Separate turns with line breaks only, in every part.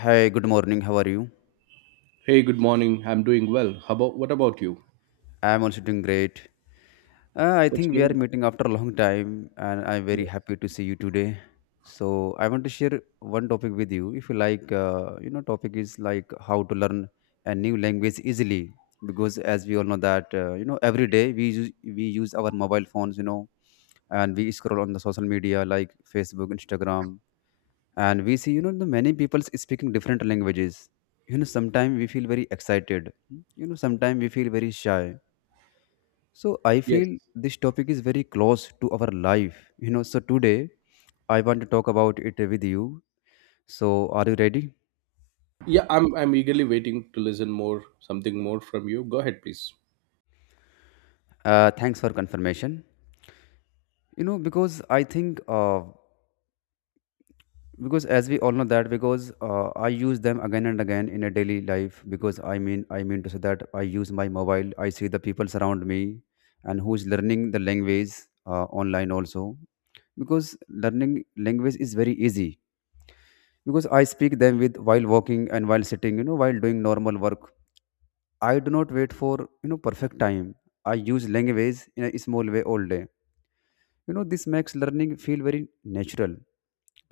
Hi, good morning. How are you?
Hey, good morning. I'm doing well. How about what about you?
I'm also doing great. I
What's
think we are
going on?
meeting after a long time, and I'm very
Yeah.
happy to see you today. So I want to share one topic with you. If you like, topic is like how to learn a new language easily. Because as we all know that, every day we use our mobile phones, and we scroll on the social media like Facebook, Instagram, and we see the many people speaking different languages. Sometimes we feel very excited, sometimes we feel very shy. So I
Yes.
feel this topic is very close to our life, so today I want to talk about it with you. So are you ready?
Yeah, I'm eagerly waiting to listen more something more from you. Go ahead, please.
Thanks for confirmation. Because I think, because as we all know that, because I use them again and again in a daily life, because i mean to say that I use my mobile, I see the people around me and who's learning the language, online also. Because learning language is very easy, because I speak them with while walking and while sitting, while doing normal work. I do not wait for perfect time. I use language in a small way all day. This makes learning feel very natural,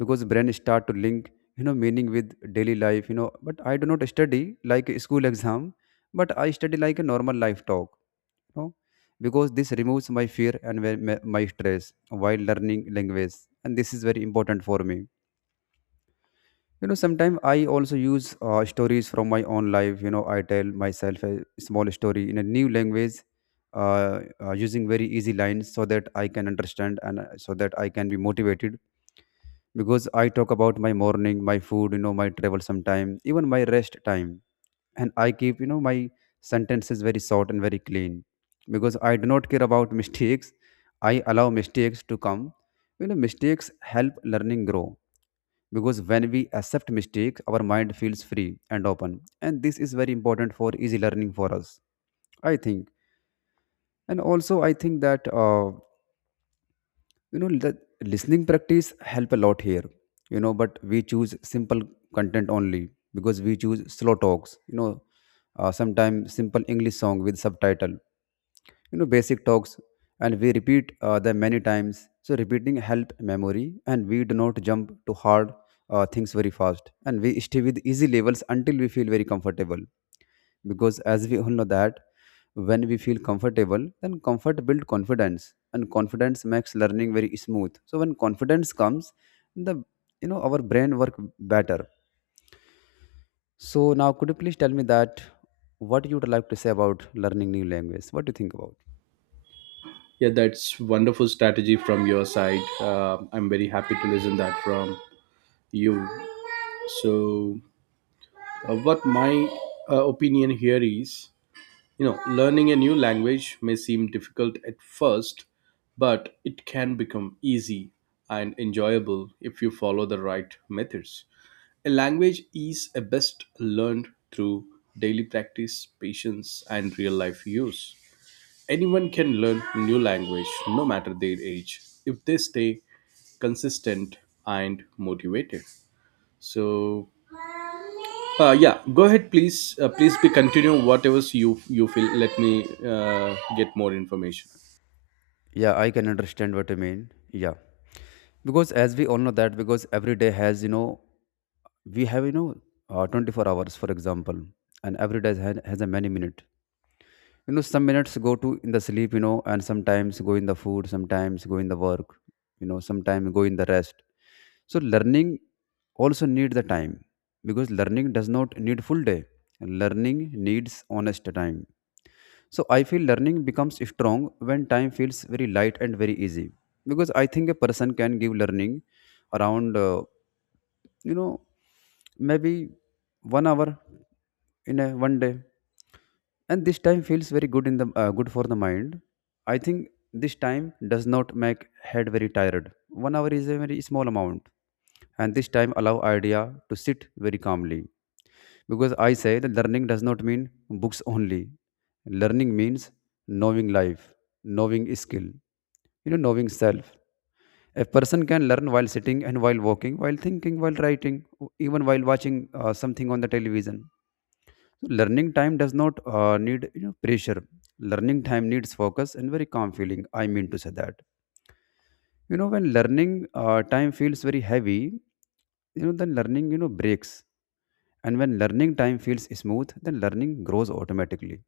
because brain start to link, meaning with daily life. But I do not study like a school exam, but I study like a normal life talk, you know because this removes my fear and my stress while learning language, and this is very important for me. Sometimes I also use stories from my own life. I tell myself a small story in a new language, using very easy lines so that I can understand, and so that I can be motivated. Because I talk about my morning, my food, my travel sometime, even my rest time. And I keep, my sentences very short and very clean, because I do not care about mistakes. I allow mistakes to come. You know, mistakes help learning grow, because when we accept mistakes, our mind feels free and open. And this is very important for easy learning for us, I think. And also, I think that, the listening practice help a lot here. But we choose simple content only, because we choose slow talks, sometimes simple english song with subtitle, basic talks, and we repeat them many times. So repeating help memory, and we do not jump to hard things very fast, and we stay with easy levels until we feel very comfortable. Because as we all know that, when we feel comfortable, then comfort builds confidence, and confidence makes learning very smooth. So when confidence comes, the our brain work better. So now could you please tell me that what you would like to say about learning new language? What do you think about?
Yeah, that's wonderful strategy from your side. I'm very happy to listen that from you. So, what my opinion here is, you know, learning a new language may seem difficult at first, but it can become easy and enjoyable if you follow the right methods. A language is a best learned through daily practice, patience, and real life use. Anyone can learn new language no matter their age if they stay consistent and motivated. So, yeah, go ahead, please. Please be continue whatever you feel. Let me get more information.
Yeah, I can understand what you mean. Yeah, because as we all know that, because every day has, we have, 24 hours for example. And every day has a many minute. Some minutes go to in the sleep, and sometimes go in the food, sometimes go in the work, sometimes go in the rest. So learning also need the time, because learning does not need full day. Learning needs honest time. So I feel learning becomes strong when time feels very light and very easy, because I think a person can give learning around you know maybe 1 hour in a one day, and this time feels very good in the good for the mind, I think. This time does not make head very tired. 1 hour is a very small amount, and this time allow idea to sit very calmly. Because I say that learning does not mean books only. Learning means knowing life, knowing skill, knowing self. A person can learn while sitting and while walking, while thinking, while writing, even while watching something on the television. So learning time does not need, pressure. Learning time needs focus and very calm feeling. I mean to say that. You know, when learning time feels very heavy, then learning, breaks. And when learning time feels smooth, then learning grows automatically.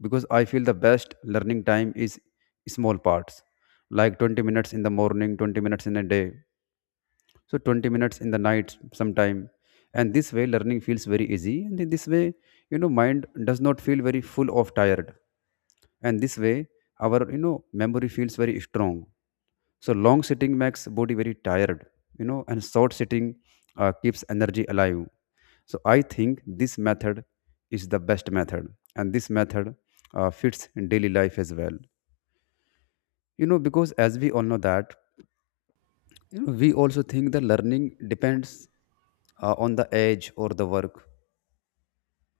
Because I feel the best learning time is small parts, like 20 minutes in the morning, 20 minutes in a day, so 20 minutes in the night sometime. And this way learning feels very easy, and in this way, mind does not feel very full of tired. And this way our, memory feels very strong. So long sitting makes body very tired, and short sitting keeps energy alive. So I think this method is the best method, and this method fits in daily life as well. Because as we all know that, we also think that learning depends on the age or the work.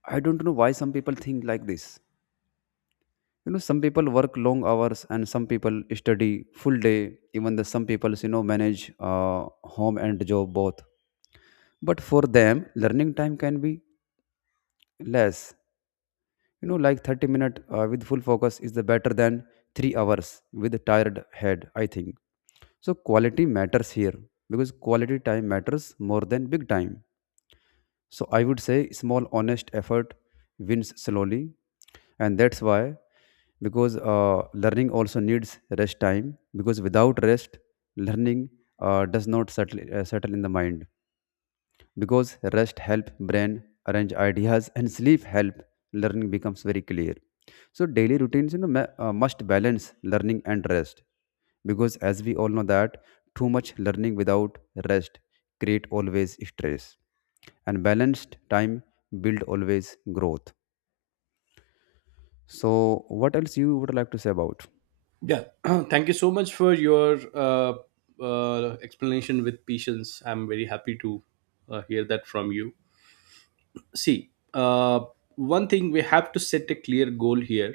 I don't know why some people think like this. Some people work long hours, and some people study full day. Even the some people manage uh, home and job both. But for them learning time can be less, like 30 minute with full focus is the better than 3 hours with a tired head, I think. So quality matters here, because quality time matters more than big time. So I would say small, honest effort wins slowly, and that's why, because learning also needs rest time, because without rest, learning does not settle in the mind. Because rest help brain arrange ideas, and sleep help learning becomes very clear. So daily routines, must balance learning and rest. Because as we all know that, too much learning without rest create always stress, and balanced time build always growth. So what else you would like to say about?
Yeah, thank you so much for your explanation with patience. I'm very happy to hear that from you. See, one thing we have to set a clear goal here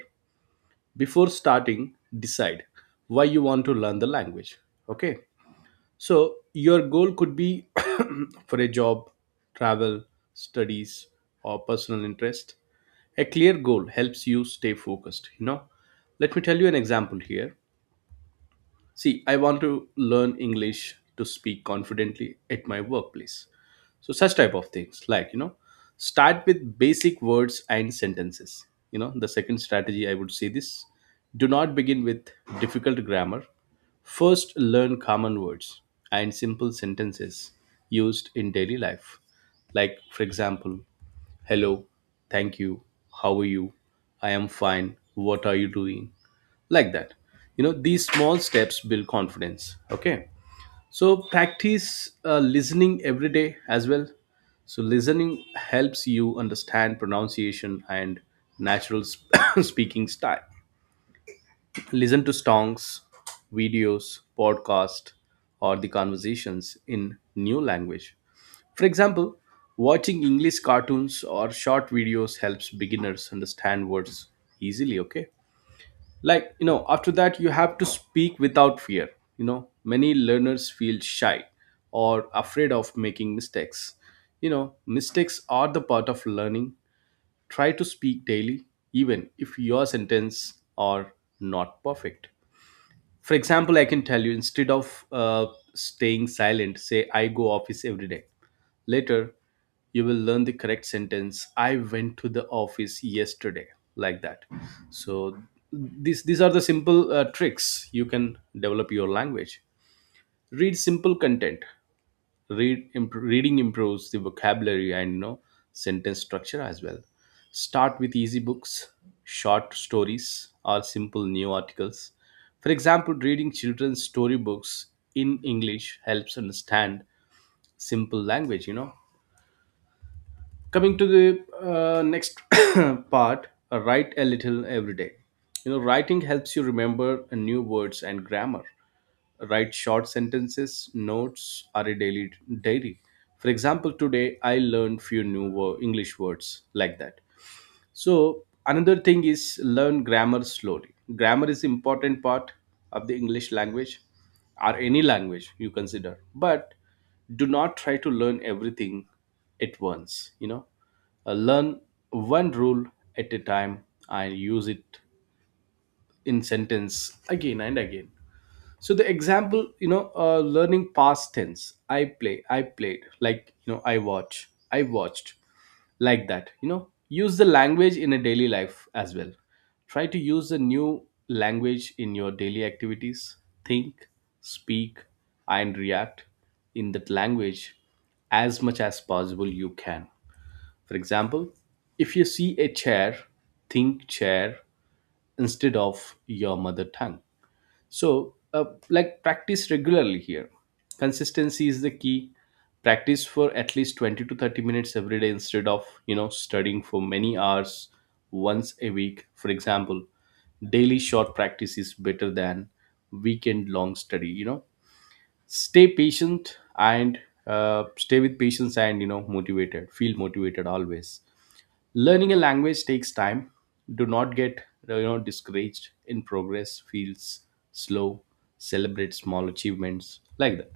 before starting. Decide why you want to learn the language. Okay, so your goal could be for a job, travel, studies, or personal interest. A clear goal helps you stay focused, you know. Let me tell you an example here. See, I want to learn English to speak confidently at my workplace. So such type of things like, you know, start with basic words and sentences. You know, the second strategy I would say this, do not begin with difficult grammar. First learn common words and simple sentences used in daily life. Like, for example, hello, thank you, how are you? I am fine, what are you doing? Like that, you know, these small steps build confidence. Okay, so practice listening every day as well. So listening helps you understand pronunciation and natural speaking style. Listen to songs, videos, podcast, or the conversations in new language. For example, watching English cartoons or short videos helps beginners understand words easily. Okay, like, you know, after that you have to speak without fear. You know, many learners feel shy or afraid of making mistakes. You know, mistakes are the part of learning. Try to speak daily, even if your sentence are not perfect. For example, I can tell you, instead of staying silent, say I go office every day. Later, you will learn the correct sentence, I went to the office yesterday, like that. So these are the simple tricks you can develop your language. Read simple content. Reading improves the vocabulary and, you know, sentence structure as well. Start with easy books, short stories, or simple new articles. For example, reading children's storybooks in English helps understand simple language, you know. Coming to the next part, write a little every day. You know, writing helps you remember new words and grammar. Write short sentences, notes are a daily diary. For example, today I learned few English words, like that. So another thing is learn grammar slowly. Grammar is important part of the English language or any language you consider. But do not try to learn everything at once, you know. Learn one rule at a time and use it in sentence again and again. So the example, you know, learning past tense, I play, I played, like, you know, I watch, I watched, like that, you know. Use the language in a daily life as well. Try to use the new language in your daily activities. Think, speak, and react in that language as much as possible you can. For example, if you see a chair, think chair instead of your mother tongue. So, like, practice regularly here. Consistency is the key. Practice for at least 20 to 30 minutes every day instead of, you know, studying for many hours once a week. For example, daily short practice is better than weekend long study, you know. Stay patient and stay with patience and, you know, motivated. Feel motivated always. Learning a language takes time. Do not get, you know, discouraged in progress feels slow. Celebrate small achievements, like that.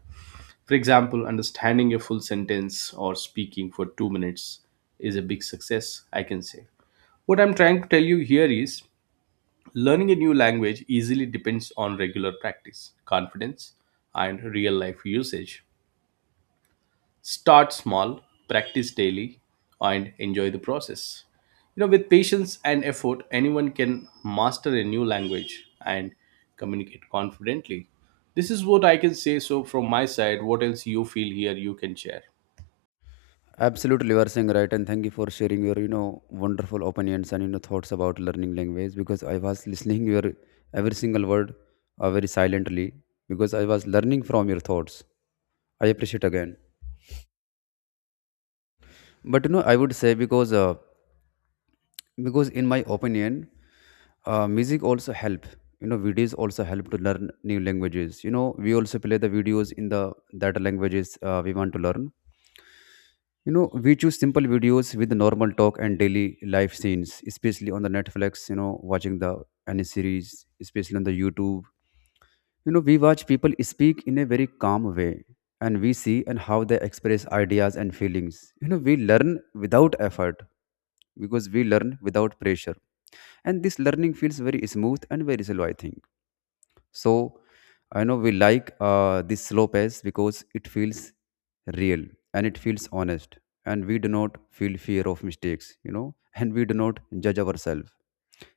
For example, understanding a full sentence or speaking for 2 minutes is a big success, I can say. What I'm trying to tell you here is, learning a new language easily depends on regular practice, confidence, and real life usage. Start small, practice daily, and enjoy the process. You know, with patience and effort, anyone can master a new language and communicate confidently. This is what I can say. So, from my side, what else you feel here, you can share.
Absolutely, you are saying right, and thank you for sharing your, wonderful opinions, and thoughts about learning language. Because I was listening your every single word very silently, because I was learning from your thoughts. I appreciate again, but I would say, because in my opinion, music also help. You know, videos also help to learn new languages. You know, we also play the videos in the that languages we want to learn. You know, we choose simple videos with normal talk and daily life scenes, especially on the Netflix, you know, watching the any series, especially on the YouTube. You know, we watch people speak in a very calm way, and we see and how they express ideas and feelings. You know, we learn without effort, because we learn without pressure. And this learning feels very smooth and very slow, I think. So I know we like this slow pace because it feels real and it feels honest, and we do not feel fear of mistakes, you know, and we do not judge ourselves,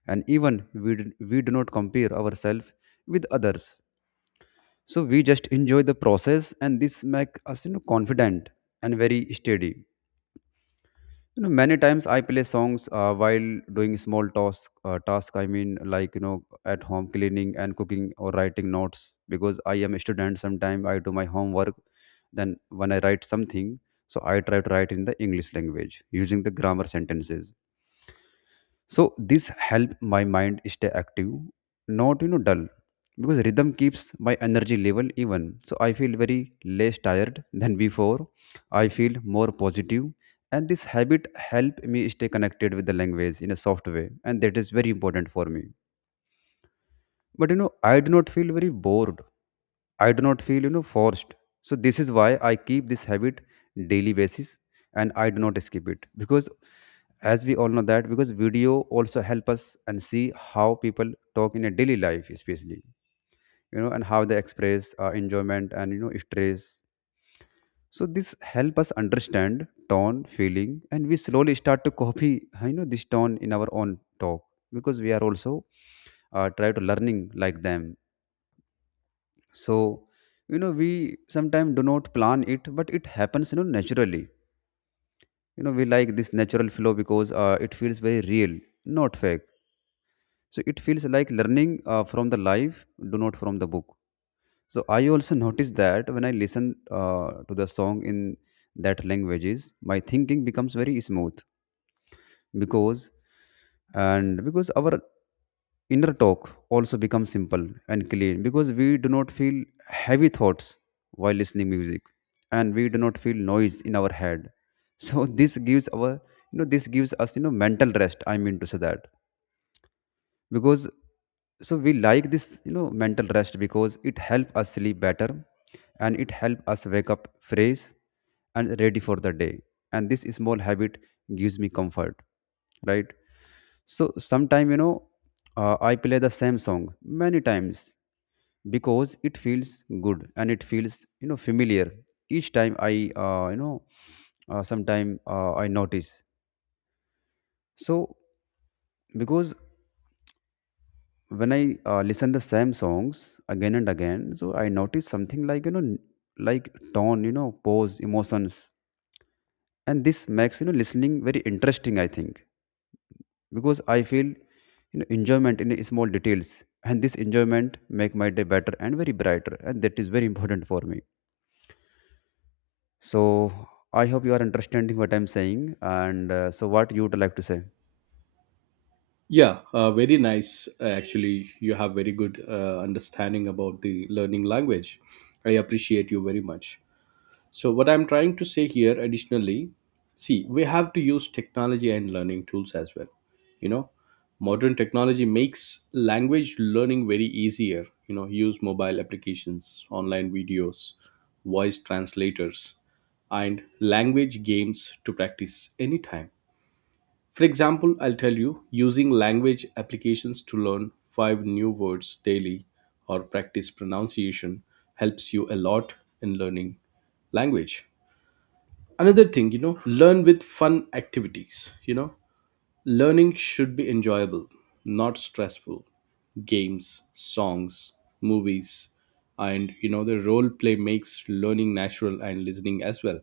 and even we do not compare ourselves with others. So we just enjoy the process, and this makes us, confident and very steady. Many times I play songs while doing small task I mean, like, at home, cleaning and cooking or writing notes. Because I am a student, sometimes I do my homework. Then when I write something, so I try to write in the english language using the grammar sentences. So this help my mind stay active, not, dull, because rhythm keeps my energy level even. So I feel very less tired than before. I feel more positive, and this habit help me stay connected with the language in a soft way, and that is very important for me. But I do not feel very bored. I do not feel, you know, forced. So this is why I keep this habit daily basis, and I do not skip it because as we all know that because video also help us and see how people talk in a daily life, especially and how they express enjoyment and stress. So this help us understand tone feeling, and we slowly start to copy this tone in our own talk because we are also try to learning like them. So we sometimes do not plan it, but it happens naturally. You know we like this natural flow because it feels very real, not fake. So it feels like learning from the life, do not from the book. So I also notice that when I listen to the song in that languages, my thinking becomes very smooth because and because our inner talk also becomes simple and clean because we do not feel heavy thoughts while listening music, and we do not feel noise in our head. So this gives our this gives us mental rest, I mean to say that. Because so we like this mental rest because it helps us sleep better, and it helps us wake up fresh and ready for the day. And this small habit gives me comfort, right? So sometime I play the same song many times because it feels good and it feels familiar. Each time I sometime I notice. So because when I listen the same songs again and again, so I notice something like, like tone, pose, emotions, and this makes listening very interesting, I think, because I feel enjoyment in small details, and this enjoyment make my day better and very brighter, and that is very important for me. So I hope you are understanding what I'm saying, and so what you would like to say?
Yeah, very nice. Actually, you have very good understanding about the learning language. I appreciate you very much. So, what I'm trying to say here additionally, see, we have to use technology and learning tools as well. You know, modern technology makes language learning very easier. You know, use mobile applications, online videos, voice translators, and language games to practice anytime. For example, I'll tell you, using language applications to learn five new words daily or practice pronunciation helps you a lot in learning language. Another thing, you know, learn with fun activities. You know, learning should be enjoyable, not stressful. Games, songs, movies, and, you know, the role play makes learning natural and listening as well.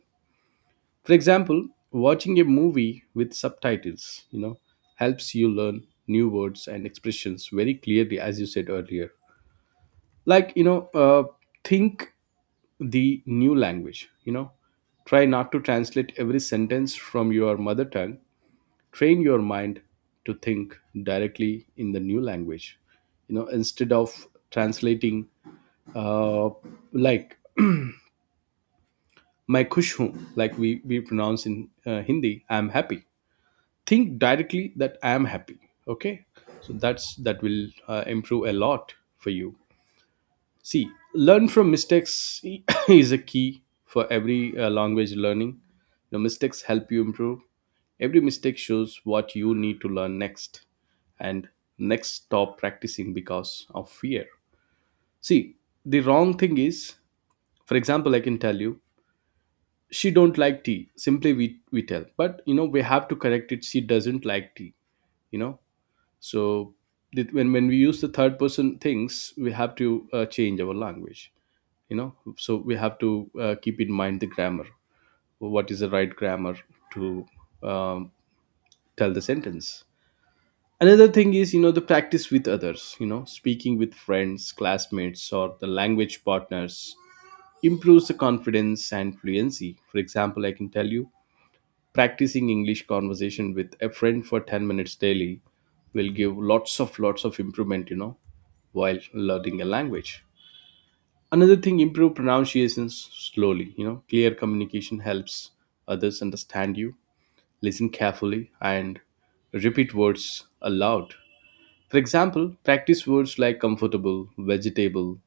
For example, watching a movie with subtitles, you know, helps you learn new words and expressions very clearly, as you said earlier. Like, you know, think the new language. You know, try not to translate every sentence from your mother tongue. Train your mind to think directly in the new language. You know, instead of translating, uh, like, my kush hoon," like we pronounce in Hindi, I'm happy, think directly that I am happy. Okay, so that's that will improve a lot for you. See, learn from mistakes is a key for every language learning. The mistakes help you improve. Every mistake shows what you need to learn next. And next, stop practicing because of fear. See, the wrong thing is, for example, I can tell you, she don't like tea. Simply we tell. But, you know, we have to correct it. She doesn't like tea, you know. So the, when we use the third person things, we have to change our language, you know. So we have to keep in mind the grammar, what is the right grammar to um, tell the sentence. Another thing is, you know, the practice with others. You know, speaking with friends, classmates, or the language partners improves the confidence and fluency. For example, I can tell you, practicing English conversation with a friend for 10 minutes daily will give lots of improvement, you know, while learning a language. Another thing, improve pronunciations slowly. You know, clear communication helps others understand you. Listen carefully and repeat words aloud. For example, practice words like comfortable, vegetable,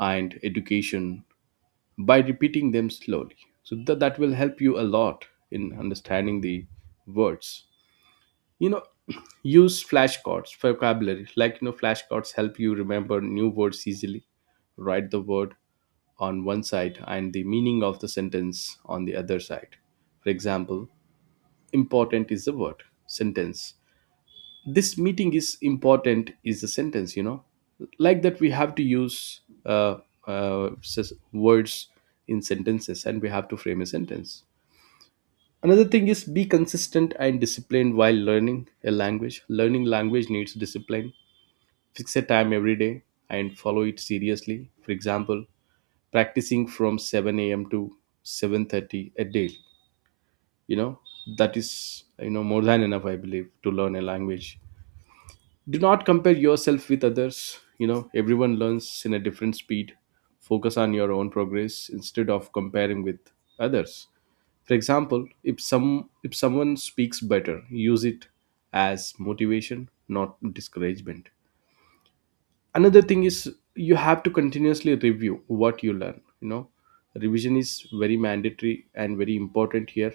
and education by repeating them slowly. So that will help you a lot in understanding the words, you know. Use flashcards vocabulary. Like, you know, flashcards help you remember new words easily. Write the word on one side and the meaning of the sentence on the other side. For example, important is the word sentence, this meeting is important is the sentence, you know. Like that, we have to use words in sentences, and we have to frame a sentence. Another thing is, be consistent and disciplined while learning a language. Learning language needs discipline. Fix a time every day and follow it seriously. For example, practicing from 7 a.m. to 7:30 a day. You know, that is, you know, more than enough, I believe, to learn a language. Do not compare yourself with others. You know, everyone learns in a different speed. Focus on your own progress instead of comparing with others. For example, if someone speaks better, use it as motivation, not discouragement. Another thing is, you have to continuously review what you learn, you know. Revision is very mandatory and very important here.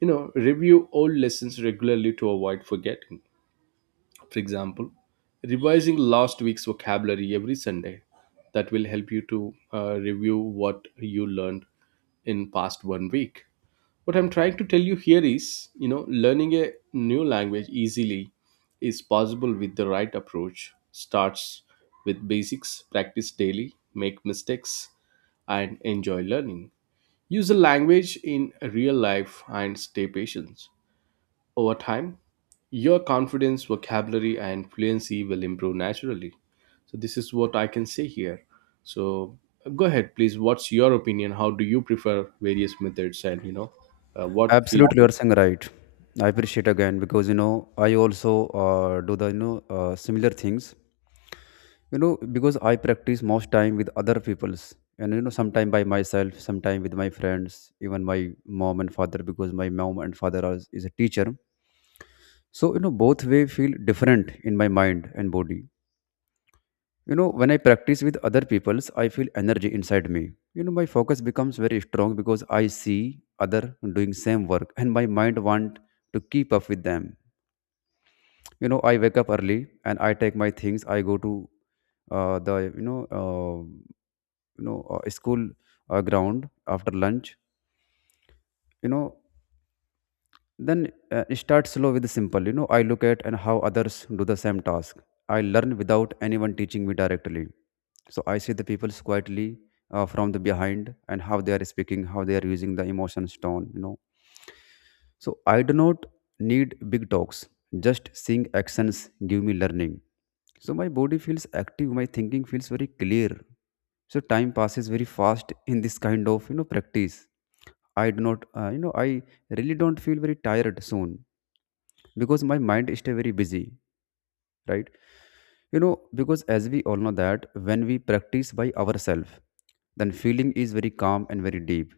You know, review all lessons regularly to avoid forgetting. For example, revising last week's vocabulary every Sunday. That will help you to review what you learned in past 1 week. What I'm trying to tell you here is, you know, learning a new language easily is possible with the right approach. Starts with basics, practice daily, make mistakes, and enjoy learning. Use the language in real life and stay patient. Over time, your confidence, vocabulary, and fluency will improve naturally. So, this is what I can say here. So, go ahead, please. What's your opinion? How do you prefer various methods? And, you know, what field?
Absolutely, you are saying right. I appreciate again because I also do the similar things. You know, because I practice most time with other people's and sometime by myself, sometime with my friends, even my mom and father, because my mom and father is a teacher. So, you know, both way feel different in my mind and body. You know, when I practice with other people's, I feel energy inside me. You know, my focus becomes very strong because I see other doing same work, and my mind want to keep up with them. You know, I wake up early and I take my things. I go to the school ground after lunch. You know, then start slow with the simple. You know, I look at and how others do the same task. I learn without anyone teaching me directly. So I see the people quietly from the behind, and how they are speaking, how they are using the emotions tone, you know. So I do not need big talks. Just seeing actions give me learning. So my body feels active, my thinking feels very clear. So time passes very fast in this kind of practice. I do not you know I really don't feel very tired soon because my mind is very busy, right? You know, because as we all know that when we practice by ourselves, then feeling is very calm and very deep,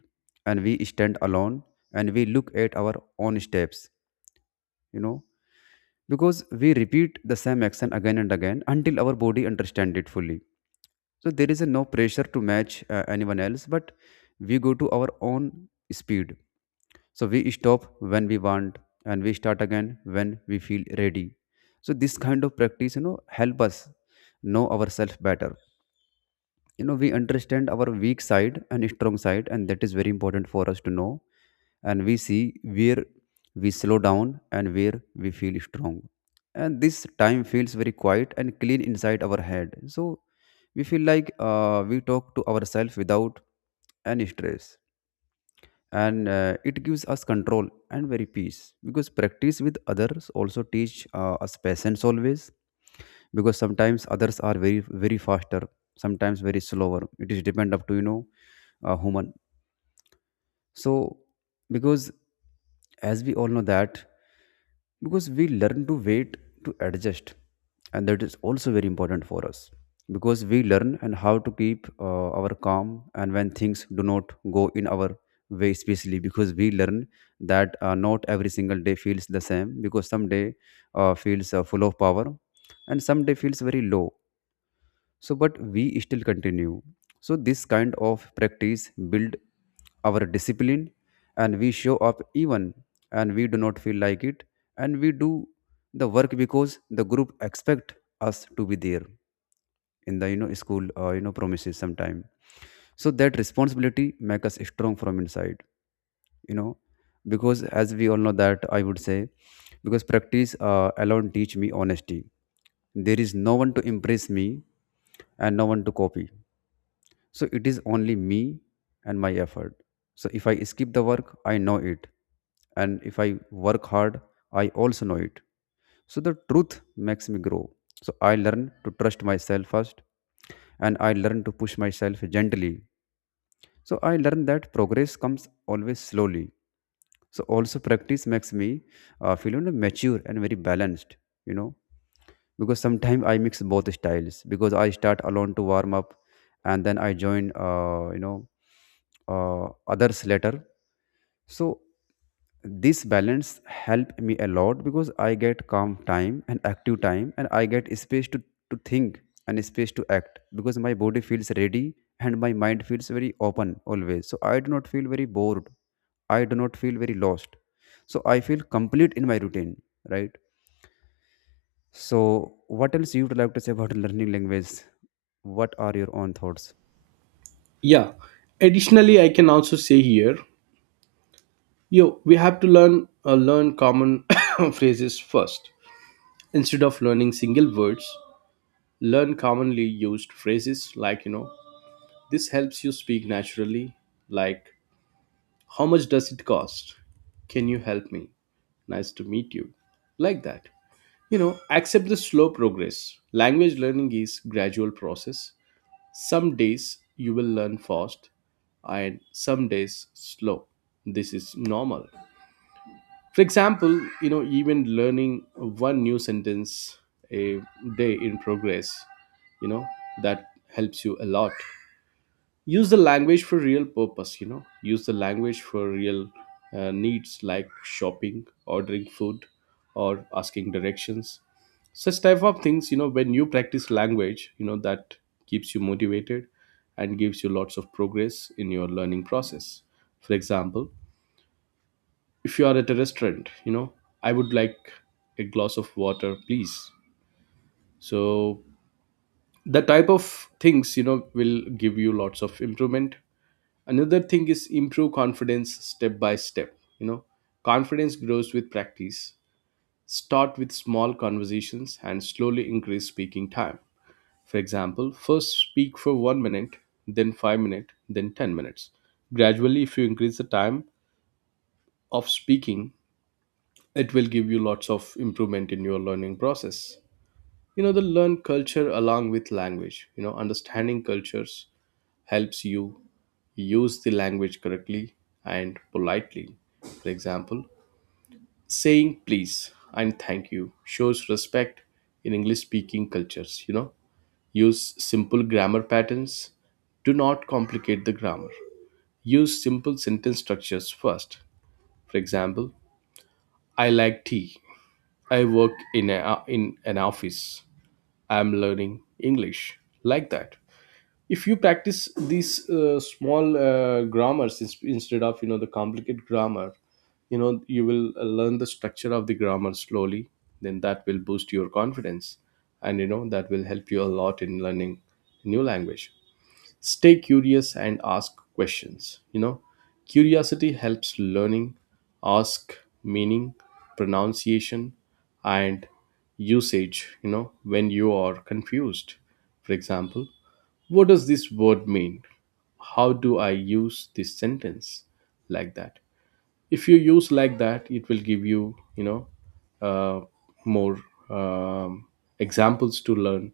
and we stand alone, and we look at our own steps, you know, because we repeat the same action again and again until our body understand it fully. So there is a no pressure to match anyone else, but we go to our own speed. So we stop when we want, and we start again when we feel ready. So this kind of practice, you know, help us know ourselves better. You know, we understand our weak side and strong side, and that is very important for us to know. And we see where we slow down and where we feel strong. And this time feels very quiet and clean inside our head. So we feel like we talk to ourselves without any stress, and it gives us control and very peace because practice with others also teach us patience always, because sometimes others are very faster, sometimes very slower. It is depend up to, you know, a human. So, because as we all know that, because we learn to wait, to adjust, and that is also very important for us, because we learn and how to keep our calm and when things do not go in our way, especially because we learn that not every single day feels the same, because some day feels full of power, and some day feels very low. So but we still continue. So this kind of practice build our discipline, and we show up even and we do not feel like it, and we do the work because the group expect us to be there in the school promises sometime. So that responsibility make us strong from inside, you know. Because as we all know that, I would say, because practice alone teach me honesty. There is no one to impress me and no one to copy. So it is only me and my effort. So if I skip the work, I know it. And if I work hard, I also know it. So the truth makes me grow. So I learn to trust myself first, and I learn to push myself gently. So I learn that progress comes always slowly. So also practice makes me feel, you know, mature and very balanced, you know, because sometimes I mix both styles, because I start alone to warm up, and then I join uh, others later. So this balance help me a lot because I get calm time and active time, and I get space to think, and space to act, because my body feels ready and my mind feels very open always. So I do not feel very bored, I do not feel very lost. So I feel complete in my routine, right? So, what else you would like to say about learning language? What are your own thoughts?
Yeah. Additionally, I can also say here, yo, we have to learn common phrases first instead of learning single words. Learn commonly used phrases, like. This helps you speak naturally. Like, how much does it cost? Can you help me? Nice to meet you. Like that. You know, accept the slow progress. Language learning is gradual process. Some days you will learn fast and some days slow. This is normal. For example, you know, even learning one new sentence a day in progress, you know, that helps you a lot. Use the language for real purpose. You know, use the language for real needs like shopping, ordering food, or asking directions, such type of things. You know, when you practice language, you know, that keeps you motivated and gives you lots of progress in your learning process. For example, if you are at a restaurant, you know, I would like a glass of water, please. So the type of things, you know, will give you lots of improvement. Another thing is improve confidence step by step, you know. Confidence grows with practice. Start with small conversations and slowly increase speaking time. For example, first speak for 1 minute, then 5 minutes, then 10 minutes. Gradually, if you increase the time of speaking, it will give you lots of improvement in your learning process. You know, the learn culture along with language. You know, understanding cultures helps you use the language correctly and politely. For example, saying please and thank you shows respect in English speaking cultures, you know. Use simple grammar patterns. Do not complicate the grammar. Use simple sentence structures first. For example, I like tea. I work in, a, in an office. I'm learning English. Like that. If you practice these small grammars instead of, you know, the complicated grammar, you know, you will learn the structure of the grammar slowly. Then that will boost your confidence, and you know that will help you a lot in learning new language. Stay curious and ask questions, you know. Curiosity helps learning. Ask meaning, pronunciation, and usage, you know, when you are confused. For example, what does this word mean? How do I use this sentence? Like that. If you use like that, it will give you, you know, uh, more um, examples to learn,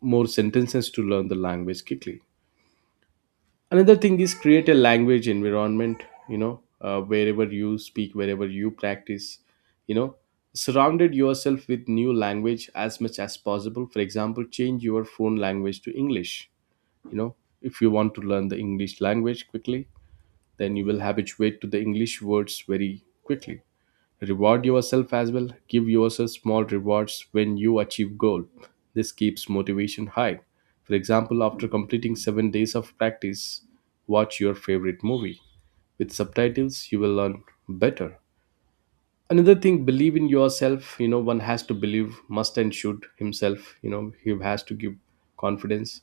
more sentences to learn the language quickly. Another thing is create a language environment. You know, wherever you speak, wherever you practice, you know, surrounded yourself with new language as much as possible. For example, change your phone language to English. You know, if you want to learn the English language quickly, then you will habituate to the English words very quickly. Reward yourself as well. Give yourself small rewards when you achieve goal. This keeps motivation high. For example, after completing 7 days of practice, watch your favorite movie. With subtitles, you will learn better. Another thing, believe in yourself. You know, one has to believe, must and should himself. You know, he has to give confidence.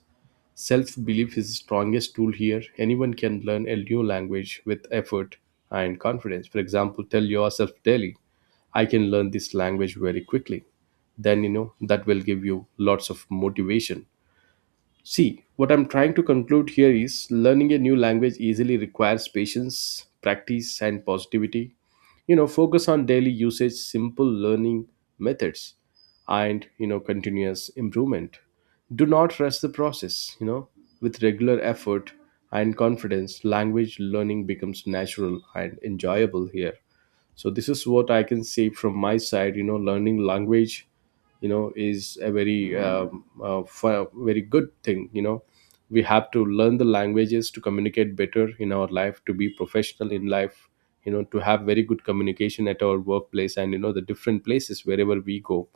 Self belief is the strongest tool here. Anyone can learn a new language with effort and confidence. For example, tell yourself daily, I can learn this language very quickly. Then, you know, that will give you lots of motivation. See, what I'm trying to conclude here is learning a new language easily requires patience, practice, and positivity. You know, focus on daily usage, simple learning methods, and you know, continuous improvement. Do not rush the process. You know, with regular effort and confidence, language learning becomes natural and enjoyable here. So this is what I can say from my side. You know, learning language, you know, is a very very good thing. You know, we have to learn the languages to communicate better in our life, to be professional in life, you know, to have very good communication at our workplace, and you know, the different places wherever we go.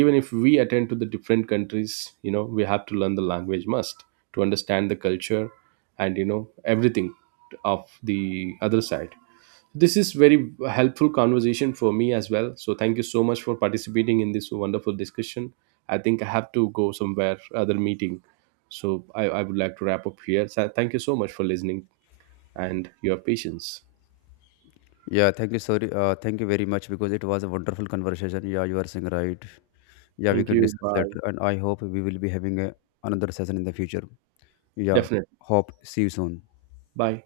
Even if we attend to the different countries, you know, we have to learn the language must, to understand the culture, and you know, everything of the other side. This is very helpful conversation for me as well. So thank you so much for participating in this wonderful discussion. I think I have to go somewhere, other meeting. So I would like to wrap up here. So thank you so much for listening and your patience.
Yeah, thank you. Sorry, thank you very much, because it was a wonderful conversation. Yeah, you are saying right. Yeah, we
Thank
can
you.
discuss
Bye.
later, and I hope we will be having a, another session in the future. Yeah,
Definitely.
hope see you soon.
Bye.